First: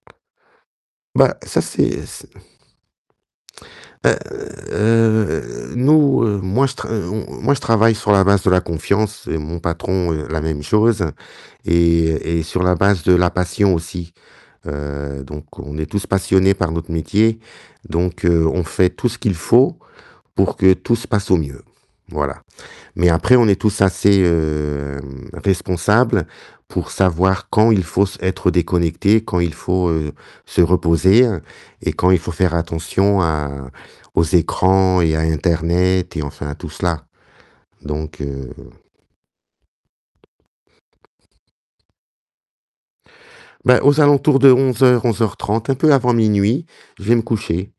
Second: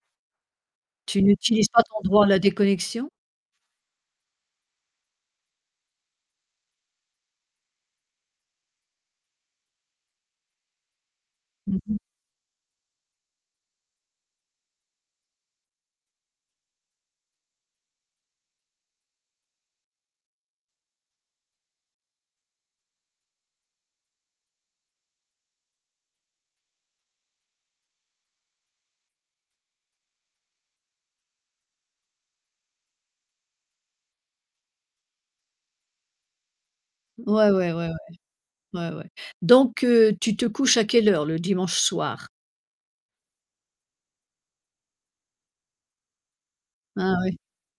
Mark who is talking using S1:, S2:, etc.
S1: Tu
S2: Ben ça,
S1: n'utilises pas ton
S2: c'est
S1: droit à
S2: c'est
S1: la déconnexion?
S2: heu, nous, heu, moi, je tr heu, on on moi je travaille sur la base de la confiance, et mon patron la même chose
S1: Mmh mh.
S2: et et sur la base de la passion aussi. Heu, donc on est tous passionnés par notre métier, donc heu, on fait tout ce qu'il faut pour que tout se passe au mieux, voilà. Mais après on est tous assez hem, responsables pour savoir quand il faut s être déconnecté, quand il faut, heu, se reposer et quand il faut faire attention à aux écrans et à internet et enfin à tout cela.
S1: Ouais, ouais, ouais, ouais.
S2: Donc heu
S1: Ouais, ouais. Donc heu, tu te couches à quelle heure le dimanche soir?
S2: Ben, aux alentours de 23:00-23:30, un peu avant minuit, je vais
S1: Ah
S2: me
S1: oui.
S2: coucher.